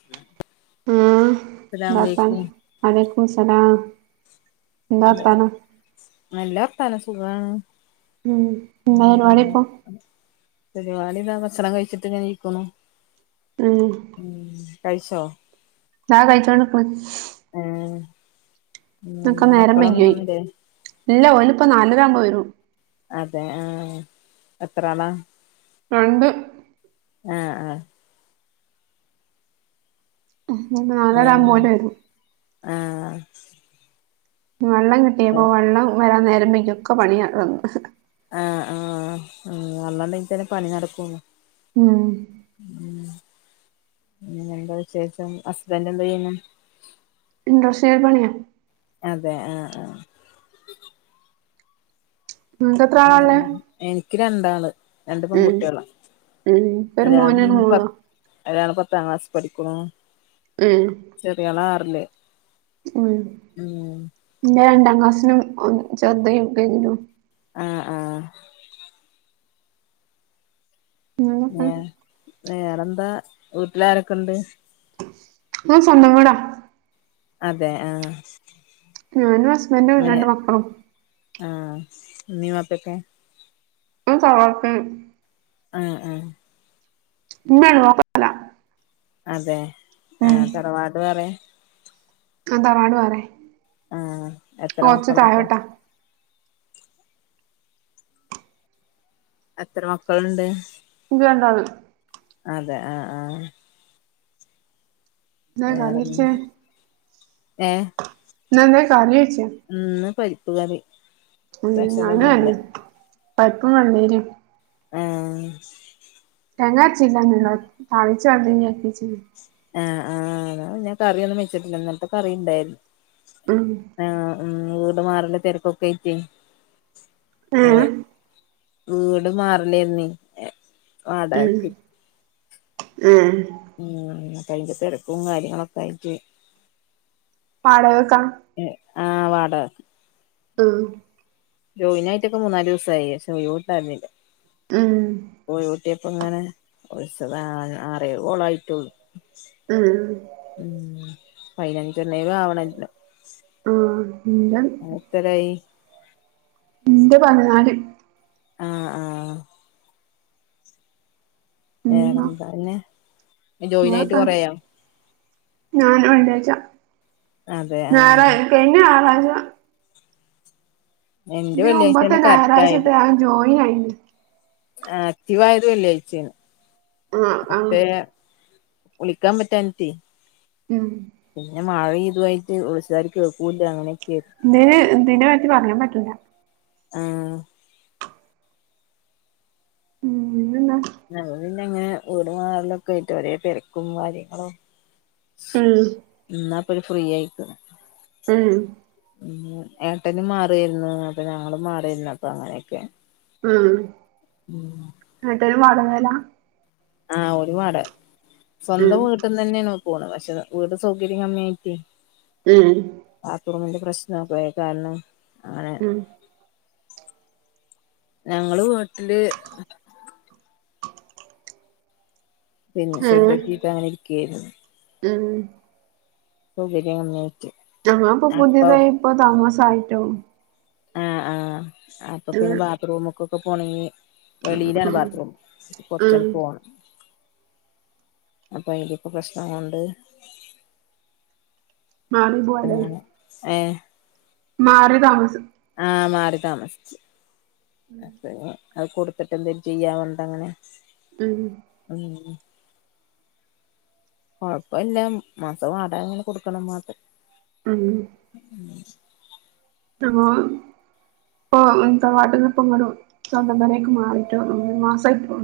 ങ്ങേ ആ വറത്താണ് വലക്കും സ്ലാം എ നല്ല വർത്താനം സുഖമാണ്. ഉം എന്താ പരിപാടി ഉം ഇപ്പൊ പരിപാടിതാ ഭക്ഷണം കഴിച്ചിട്ട് ഇങ്ങന ഇരിക്കണു. ഉം ഉം കഴിച്ചോ? അ കായിച്ചോണ്ട് നിക്കണ്. ആ ഒക്കെ എന്താ നേരം മക്കളൊന്നും വൈകിയോയി വന്നില്ലേ?. ഇല്ല ഒനിപ്പം നാലരയാകുമ്പോ വരും. അതെ ആ എത്രാളാ?. രണ്ട്. ആ ആ ഉം നളെരാൻ ആഹ് പോണ്ട വരും. ആഹ് വെള്ളം കിട്ടിയപ്പോ വെള്ളം വരാൻ നേരമ്പോേക്കൊക്കെ പണിയന്ന് ആഹ് ആ ആവള്ളം ണ്ടെങ്കിൽ തന്നെ പണി നടക്കുള്ളും. ഉം ഉം പിന്നെ എന്താ വിശേഷം. ഹസ്ബൻ്റ എന്താ ചെയണ്?. ഇൻഡ്രസ്സ്യൽ പണിയ. അതെ ആഹ ആഹ നിങ്ങക്ക് എത്ര ആ ആളാ ഇള്ളേ എനിക്ക് രണ്ടാള്. രണ്ട് ഉം പെൺകുട്ടികളാ, ഉം ഇൻക്കൊരു ഒരാ മോനും ഒരു മോളുവാ പത്ത് ഒരാള് പത്താം ക്ലാസ്സിൽ പഠിക്കുന്നു. ഉം ചെറിയാൾ ആറില്ല്. ഉം. എന്റെ രണ്ടാം ക്ലാസിനും, ചെറുത് എൽ കെ ജിയിലും. ആഹ് ആഹ് ഉം വേറെന്താ വീട്ടിലാരൊക്കെ ഉണ്ട്. ഹ് സ്വന്തം വീടാ അതെ ആഹ് ഞാനും ഹസ്ബൻ്റു വേ രണ്ട് മക്കളും. ആഹ് ഉമ്മയും വപ്പേക്കേ ചോക്കൻ [inaudible] ആഹ് ആ ഹ് ഉമ്മല്ല വാപ്പ. അതെ ആ ഉം തറവാട് വേറയാ?. അഹ് താറവാട് വേറയാ ആഹ എത്ര മക്കളാപ്പ. താഴോട്ടാ എത്ര മക്കള്ണ്ട്. ഇ വേണ്ടത്. അതെ ആഹ് ആഹ്. എന്താ കറി വേറെന് വെച്ചേ ഏഹ്. ന്നന്തേ കറി ച്ച്. ഉം ഇന്ന് പരിപ്പുകറി. ഉം അഞനാണ് പഴപ്പും കണ്ടീനു. ഉം. തെങ്ങാര്ച്ചില്ലന്നുള്ളോ താളിച്ച വച്ചിച്ചിന് ആഹ് ആഹ് ഞാകറ്യോന്നും വെച്ചിട്ടില്ല ഇന്നൽത്തെ കറിണ്ടാരു ന്നു. ഉം. ആ ഉം ട് മാറണെ തെരക്കൊക്കാ യിട്ടേ. ഏഹ് വീട് മാറലേന്നീ ഏഹ്. ഉം ഉം. ഉം അതിന്റെ തെരക്കും കാര്യങ്ങളൊക്കായിറ്റ്. വാടയ് ക്കാ ഏഹ് ആ വാട ഉം. ജോയിനായിട്ടൊക്കെ മൂന്നാലൂ സായി പക്ഷേ യിവ്ണ്ടായിന്നില. ഉം. ഒഴിവ്ട്ടപ്പോങ്ങനെ വി ളിച്ചതാ ആറേഴ് കോളായിട്ടോള്ളു. ഉം. ഉം പതിനച്ചാണെലുംലാവണല്ലോ. ഉം ഞാൻ. അഹ് എത്തരായി? ഇന്റെ പതിനാല്. ആഹ് ആഹ്. ഉം വേറെന്താ ന്നെ ജോയിനായിട്ട് കൊറെയോ? ഞാൻ വള്ളി യാച്ച അതെ ഞാറാ ആഹ് കഴിഞ്ഞ ഞാറാഴ്ച്ച എന്റെ ഇതിനമ്പത്തെ വെള്ളിയാഴ്ചന്നെ കറക്റ്റ് ഞായറാഴ്ചട്ട് ഞാൻ ജോയി ആയിണ്ട്. ആ ആക്റ്റീവായത് വെള്ളായിച്ചേണ് ആഹ് ആഹ് പക്ഷേ. വിളിക്കാപറ്റാഞ്ഞട്ടേയ്. ഉം. പിന്നെ മഴതായിട്ട് ഓയിസോര് കേ ക്കൂല്ല അങ്ങനെക്കെരുന്നു. ന്തിനതിനെ പറ്റി പറയാൻ പറ്റൂല്ല. ആഹ്. ഉം ന്നെന്താ? ഞ ന്നെങ്ങനെ വീട് മാറലൊക്കാ യിട്ട് ഒരേ തെരക്കും കാര്യങ്ങളും. ഉം. ഇന്നാപ്പൊരു ഫ്രീ ആയിക്ക്ണ്. ഉം. ഉം ഏട്ടനും മാറിയിരുന്നു അപ്പൊ ഞങ്ങളും മാറിയിരുന്നു അപ്പ അങ്ങനെയൊക്കേണ്. ഉം. ഉം ഏട്ടനും വാടകേലാ ആഹ് ഓരും വാട, ഉം സ്വന്തം വീട്ടന്ന് ന്നെണ് പോണ് പശേ വീട് സൗകര്യം കമ്മ്യായിട്ടേയ്. ഉം. ബാത്റൂമിന്റെ പ്രശ്നക്കെയി അയ് കാരണം. അങ്ങനെ ഉം. ഞങ്ങള് വീട്ടില് പിന്നെ ഷെഡ്ഡ് ഏഹ് കെട്ടീട്ട് അങ്ങനെ ഇരിക്കുകയായിരുന്നു ഉം സൗകര്യം വന് ഞങ്ങളും ഇപ്പൊ പുതിയതായി ഇപ്പൊ താമസായിട്ടൊള്ളൂ ആഹ് ആഹ് അപ്പൊ പിന്നെ ഉം ബാത്റൂമ്ക്കൊക്കെ പോണങ്ങി വെളിയിലാണ് ഉം ബാത്റൂം ഉം കൊറച്ചങ്ങട്ട് പോണം അപ്പൊ അയ്ലൊക്കെ പ്രശ്നങ്ങള്ണ്ട് മാറി പോവാല്ലേ അങ്ങനെ ഏഹ് മാറി താമസം ആഹ് മാറിതാമസിച്ച് അതന്നെ അത് കൊടുത്തിട്ട് എന്തേലും ചെയ്യാന് ണ്ട അങ്ങനെ ഉം ഉം കൊഴപ്പല്ല മാസം വാടക അങ്ങനെ കൊടുക്കണംന്ന് മാത്രം ഉം ഉം അപ്പോ ഇപ്പൊ തറവാട്ടിന്നിപ്പൊ ങ്ങട് സ്വന്തം പോരെയ്ക്ക് മാറിയിട്ടൊള്ളൂ ഒരു മാസമായിട്ടൊള്ളൂ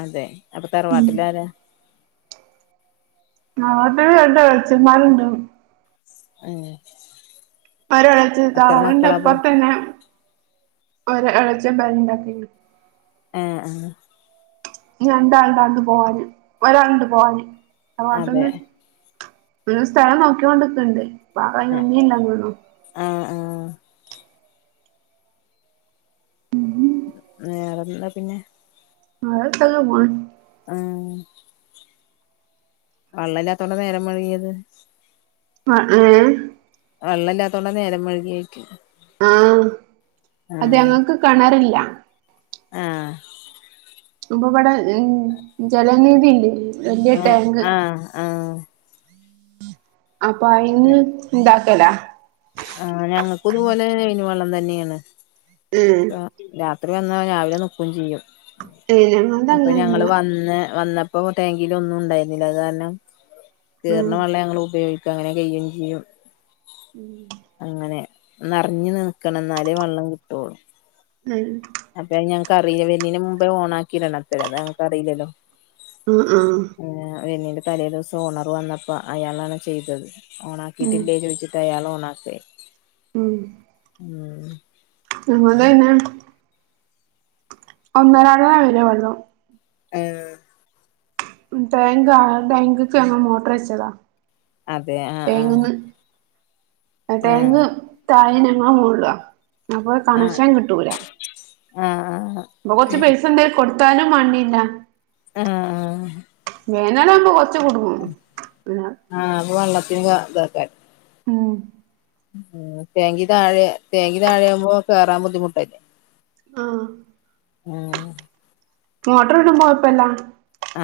അതെ അപ്പൊ തറവാട്ടിലാരാ അത് അവിടെ എളേച്ചന്മാരുണ്ടാവും [unintelligible] ഒരെളച്ചന് എത്ര തറവാടിന്റെ മക്കളാപ്പൊ അപ്പുറത്ത് തന്നെ ഒരളച്ഛൻ പെരണ്ടാക്കണ്. ഏഹ് ആഹ് രണ്ടാള്ണ്ട് ആണ്ട് പോവാന് ഒരാള്ണ്ട് പോവാന് തറവാട്ടിൽ അതെ നിന്ന് ഒരു സ്ഥലം നോക്കിക്കൊണ്ട് നിക്ക്ണ്ട് ഇപ്പൊ ആരും അയ്‌ന് നിന്നീല്ലാനൊള്ളൂ ആഹ് ആഹ് വേറെന്താ പിന്നെ ആ സ്ഥലം [unintelligible] ആഹ് വള്ളല്ലാത്തോണ്ട നേരം വൈകിയത് ആഹ് ഏഹ് വെള്ളല്ലാത്തോണ്ടാ നേരം വൈകിയതെന്ന് ചോയ്ക ആഹ് അത് ഞങ്ങക്ക് കിണറില്ല ആഹ് ഇപ്പൊ ഇവിടെ ജലനിധി ഇല്ലേ വല്യ ടാങ്ക് ആഹ് ആഹ് അപ്പൊ അയിന്ന് ഇണ്ടാക്കലാ ആഹ് ഞങ്ങൾക്കും ഇതുപോലെ ലൈൻ വെള്ളം തന്നെയാണ് ഉം രാത്രി വന്നാ രാവിലെ നിക്കും ചെയ്യും, ഞങ്ങൾത് അപ്പൊ അങ്ങനെല്ല ഞങ്ങള് വന്ന് വന്ന പ്പൊ ടാങ്കില് ഒന്നും ഉണ്ടായിരുന്നില്ല അത് കാരണം ഉം കേറ്ണ വെള്ളം ഞങ്ങൾ ഉപയോഗിക്ക അങ്ങനെ കഴിയും ചെയ്യും ഉം അങ്ങനെ നിറഞ്ഞു നിൽക്കണം എന്നാലേ വെള്ളം കിട്ടുള്ളൂ ഉം അപ്പൊ ഞങ്ങക്ക് അറിയില്ല വരുന്നീന് മുമ്പേ ഓൺ ആക്കിടണം അത് ഞങ്ങക്കറിയില്ലല്ലോ ഉം ഉം പിന്നീട് തലേ ദിവസം ഓണർ വന്നപ്പോ അയാളാണ് ചെയ്തത് ഉം ഓണാക്കിയിട്ടില്ലേ ചോദിച്ചി ന്നട്ട് അയാളോണാക്കാ ചെ ഉം ഉം ഞങ്ങൾത് പിന്നെ ഒന്നരാള വരൊള്ളു ആഹ് ടാങ്ക ടാങ്ക്ക്ക് ഞങ്ങൾ മോട്ടർ വച്ചതാ അതെ ആഹ് ആഹ് അ ടേങ്ക് തായേം ഞങ്ങൾ മോൾലാ അപ്പൊ കണക്ഷൻ കിട്ടൂല ആഹ് ആഹ് ആഹ് ഇപ്പൊ കൊറച്ച പൈസണ്ടേ കൊടുത്താലും മാണ്ടില്ല ആഹ് ആഹ് വേനലാവുമ്പൊ കൊറച്ച് കുടുങ്ങും ആഹ് അപ്പൊ വെള്ളത്തിന് ഇതാ ഇതേക്കാരം ഉം ഉം ടേങ്കി താഴെ ടേങ്കി താഴെയാകുമ്പോ കേറാൻ ബുദ്ധിമുട്ടല്ലേ ആഹ് ഉം മോട്ടർ ഇട്മ്പോ കോയപ്പുല്ലാ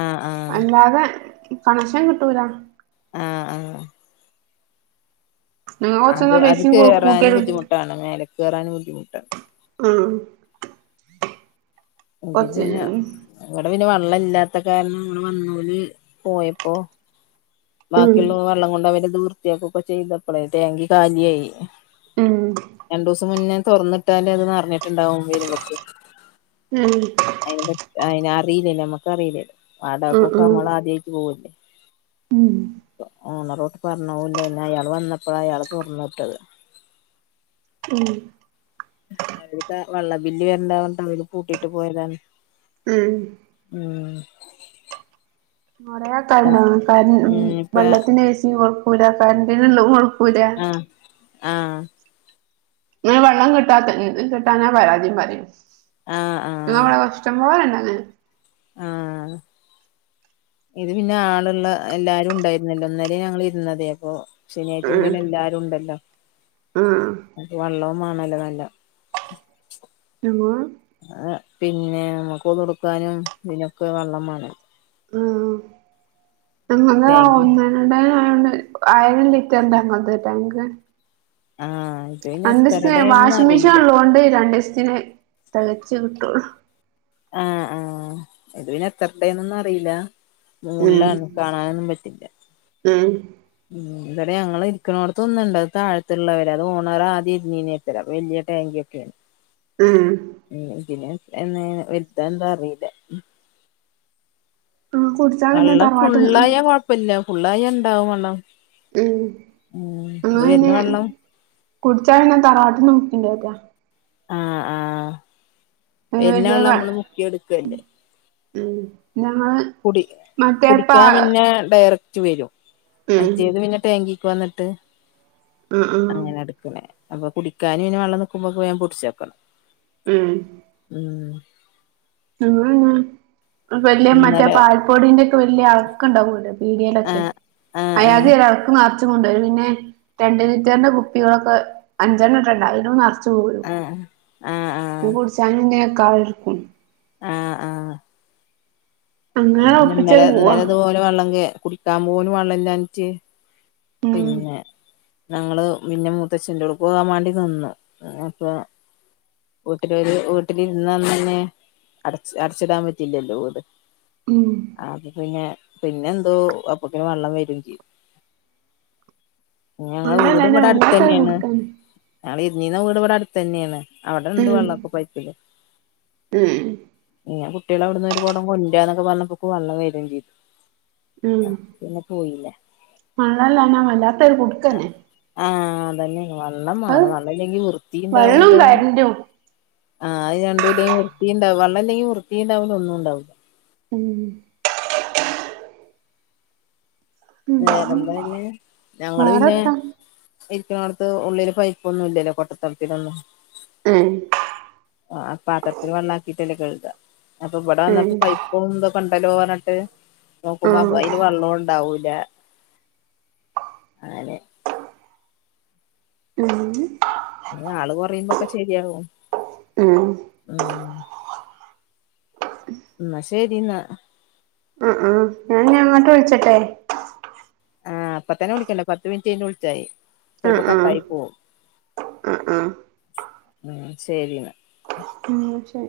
ആഹ് ആഹ് അല്ലാതെ കണക്ഷൻ കിട്ടൂല ആഹ് ആഹ് ഞങ്ങൾ അത് കൊറച്ചെന്നാ അത് പൈസയും കൊ കേറാന് കൂട്ടിയത് ബുദ്ധിമുട്ടാണ് മേലെക്കേറാന് ബുദ്ധിമുട്ടാണ് ഉം ക്കി കൊറച്ച് പിന്നെ ഉം ഇവിടെ പിന്നെ വെള്ളം ഇല്ലാത്ത കാരണം ഇവിടെ വന്നോല് പോയപ്പോ ഉം ബാക്കിയുള്ള വെള്ളം കൊണ്ട് അവര് ഇത് വൃത്തിയാക്കൊക്കെ ചെയ്തപ്പോളേ ടേങ്കി കാലിയായി ഉം രണ്ടുസം മുന്നേ തൊർന്നിട്ടാല് അത് നിറഞ്ഞിട്ടുണ്ടാവും വരുമ്പോത്തിന് ഉം അത് അയിനറീല്ലല്ലോ നമ്മക്ക് അറീല്ലല്ലോ ഉം വാടകക്കൊക്കെ ഉം നമ്മളാദ്യയിട്ട് പോവല്ലേ ഓണറോടെ പറഞ്ഞൂല്ല ന്നെ അയാൾ വന്നപ്പോളാ അയാള് തുറന്ന വിട്ടത് ഉം വ്ടത്തെ വള്ള ബില്ലി വരണ്ടാർഞ്ഞിട്ട് അവര് പൂട്ടിട്ട് പോയതാണ് ഉം ഉം കൊറേൾകാരണ്ട് ക ഉം ഇപ്പ വെള്ളത്തിൻ്റെ പൈസയും കൊട്ക്കൂല്ല കറൻ്റിനുള്ളതും കൊട്ക്കൂല്ല ആഹ് ആഹ് ഇന്നാ വെള്ളം കിട്ടാത്ത കിട്ടാഞ്ഞാ പരാതിം പറിം ആഹ് ആഹ് ന്നാവടെഷ്ടം പോലണ്ടത് ആഹ് ഇത് പിന്നെ ആള് ള്ള എല്ലാരും ഉണ്ടായിരുന്നില്ലോ ഇന്നലേ ഞങ്ങളിർന്നതേ അപ്പൊ ശനിയാഴ്ച മുതല് എല്ലാരുംണ്ടല്ലോ ഉം ഉം ക്ക് വെള്ളോം വാണല്ലോ നല്ല നുവാ ആഹ് പിന്നെ നമുക്കൊളുട്ക്കാനും ഇതിനൊക്കെ വെള്ളം മാണെ ആഹ് പിന്നെ ങ്ങ തേങ്ങി ആവുന്നേ രണ്ടായിരായോണ്ട് ആയിരം ലിറ്റർണ്ടങ്ങൾത് ടാങ്ക് ആഹ് ഇത് പിന്നെ രണ്ടീസ്തിന് എത്രടേന്നൊന്നും വാഷിംഗ് അറിയില്ല മെഷീൻള്ളതോണ്ട് രണ്ടിസ്ത്തിന് തികച്ചു കിട്ടുള്ളു ആഹ് ആഹ് ഇത് പിന്നെത്ര ടേന്നൊന്നും അറീല്ല ഉം മോൾലാണ് കാണാനൊന്നും പറ്റില്ല ഉം ഉം ഞങ്ങൾ ഇരിക്ക്ണോട്ത്ത് ഒന്നുണ്ട് അത് താഴത്തുള്ളവര് അത് ഓണർ ആദ്യം ഇരുന്നീന വലിയ ടാങ്ക്യാക്കെ ഉം ഉഅ പിന്നെ വലുതാ എന്താ അറിയില്ല ആഹ് കൊടു വെള്ളം ഫുള്ളായാ കൊഴപ്പില്ല ഫുള്ളായ ഇണ്ടാവും വെള്ളം ഉം ഉം അന്നാ ഇത് പിന്നെ വരുന്ന വെള്ളം കുടിച്ചാ പിന്നെ തറവാട്ടിന്ന് പറ്റില്ലെട്ട ആഹ് ആഹ് അതിന് വലിയ പിന്നൊള്ള പ നമ്മള് മുക്കിയെടുക്കണ്ട് ഉം നമ്മള് കുടി കുടിക്കാൻ പിന്നെ ഡയറക്റ്റ് വരും ഉം മറ്റേത് പിന്നെ ടാങ്കിക്ക് വന്നിട്ട് മ് മ് അങ്ങനെ എടുക്കണ അപ്പൊ കുടിക്കാനും പിന്നെ വെള്ളം നിക്കുമ്പോ പോയക്ക് വേഗം പിടിച്ച് വെക്കാം മ് ഉം ആഹ് വലിയ മറ്റേ ഇന്നലെ പാൽപ്പൊടീന്റൊക്കെ വലിയ അൾക്ക് ഇണ്ടാവൂലെ പീടിയേലൊക്കെ ആഹ് [unintelligible] ആഹ് ആഹ് ഒരാൾക്ക് മാത്രം ച്ചും കൊണ്ടും പിന്നെ രണ്ട് ലിറ്ററിന്റെ കുപ്പികളൊക്കെ അഞ്ചെണ്ണട്ടണ്ട് അയിലും നെറച്ച് ഓൾ ആഹ് ആഹ് ആഹ് ഇത് കുടിച്ചാൽ [unintelligible] ആഹ് ആഹ് അന്ന് അങ്ങനെ പിന്നെ ഇന്നലെ ഒപ്പിച്ചട് പോവാ ഇന്നലെ അതുപോലെ വെള്ളം കുടിക്കാൻ പോലും വെള്ളം ഇല്ലാഞ്ഞിട്ട് ഉം പിന്നെ ഞങ്ങള് പിന്നെ മൂത്തച്ഛൻ്റവിടെ പോകാൻ വേണ്ടി നിന്നു അപ്പ വീട്ടിലൊരു വീട്ടില് ഇന്ന് അന്നന്നെ അടച്ച് അടച്ചിടാൻ പറ്റില്ലല്ലോ വീട് ഉം അത് പിന്നെ പിന്നെ എന്തോ അപ്പക്കിന് വെള്ളം വരും ചെയ്യും ഞങ്ങ വെള്ളല്ലാഞ്ഞാ വീടിവടെ വല്ലാത്തൊരു അടുത്തന്നെയാണ് കുടുക്കന്നെ ഞങ്ങള് ഇരുന്നീന വീട് ഇവിടെ അടുത്തന്നെയാണ് അവിടെ ഇണ്ട് ഉം വെള്ളൊക്കെ പൈപ്പില് പിന്നെ കുട്ടികള് അവിട്ന്ന് ഒരു കുടം കൊണ്ടന്നൊക്കെ പറഞ്ഞപ്പോക്ക് വെള്ളം വരേം ചെയ്തു ഉം പിന്നെ പോയില്ല മഴല്ലന്നാ വല്ലാത്തൊര് കൊടുക്കന്നെ ആഹ് അതന്നെ വെള്ളം വേണ് വെള്ളം ഇല്ലെങ്കി വൃത്തി വെള്ളോം ഇണ്ടാവൂല കരന്റും ആഹ്ത് രണ്ടൂ ഇല്ലെ വൃത്തിയിണ്ടാവു വെള്ളല്ലെങ്കി വൃത്തിണ്ടാവില്ല ഒന്നും ഉണ്ടാവില്ല ഉം വേറെന്താ പിന്നെ ഞങ്ങള് പിന്നെ വേറെത്താ മിക്കടുത്തും ഉള്ളില് പൈപ്പൊന്നും ഇല്ലല്ലോ കൊട്ടത്തളത്തിലൊന്നും ആഹ് ആഹ് പാത്രത്തില് വെള്ളാക്കിട്ടല്ലേ കഴ്ക അപ്പൊ ഇവിടെ ഉം വന്നപ്പം പൈപ്പും ഇതൊക്കെ ഇണ്ടല്ലോന്ന് പറഞ്ഞിട്ട് നോക്കുമ്പ ആഹ് അ അയിന് വെള്ളണ്ടാവൂല അങ്ങനെ മ്ഹ് ആള് കുയുമ്പോക്കെ ശെരിയാവോ ഉം ഉം ന്നാ ശരി എന്നാ ആഹ് ആഹ് ങ്ങാട്ട് വിളിച്ചട്ടെ ആഹ് ഇപ്പത്തന്നെ വിളിക്കണ്ട പത്ത് മിനിറ്റ് വിളിച്ചായി ആഹ് ചെലപ്പ ആഹ് കട്ടായി പോവും ആഹ് ആഹ് ആഹ് ശരി എന്നാ ആഹ് ശെരി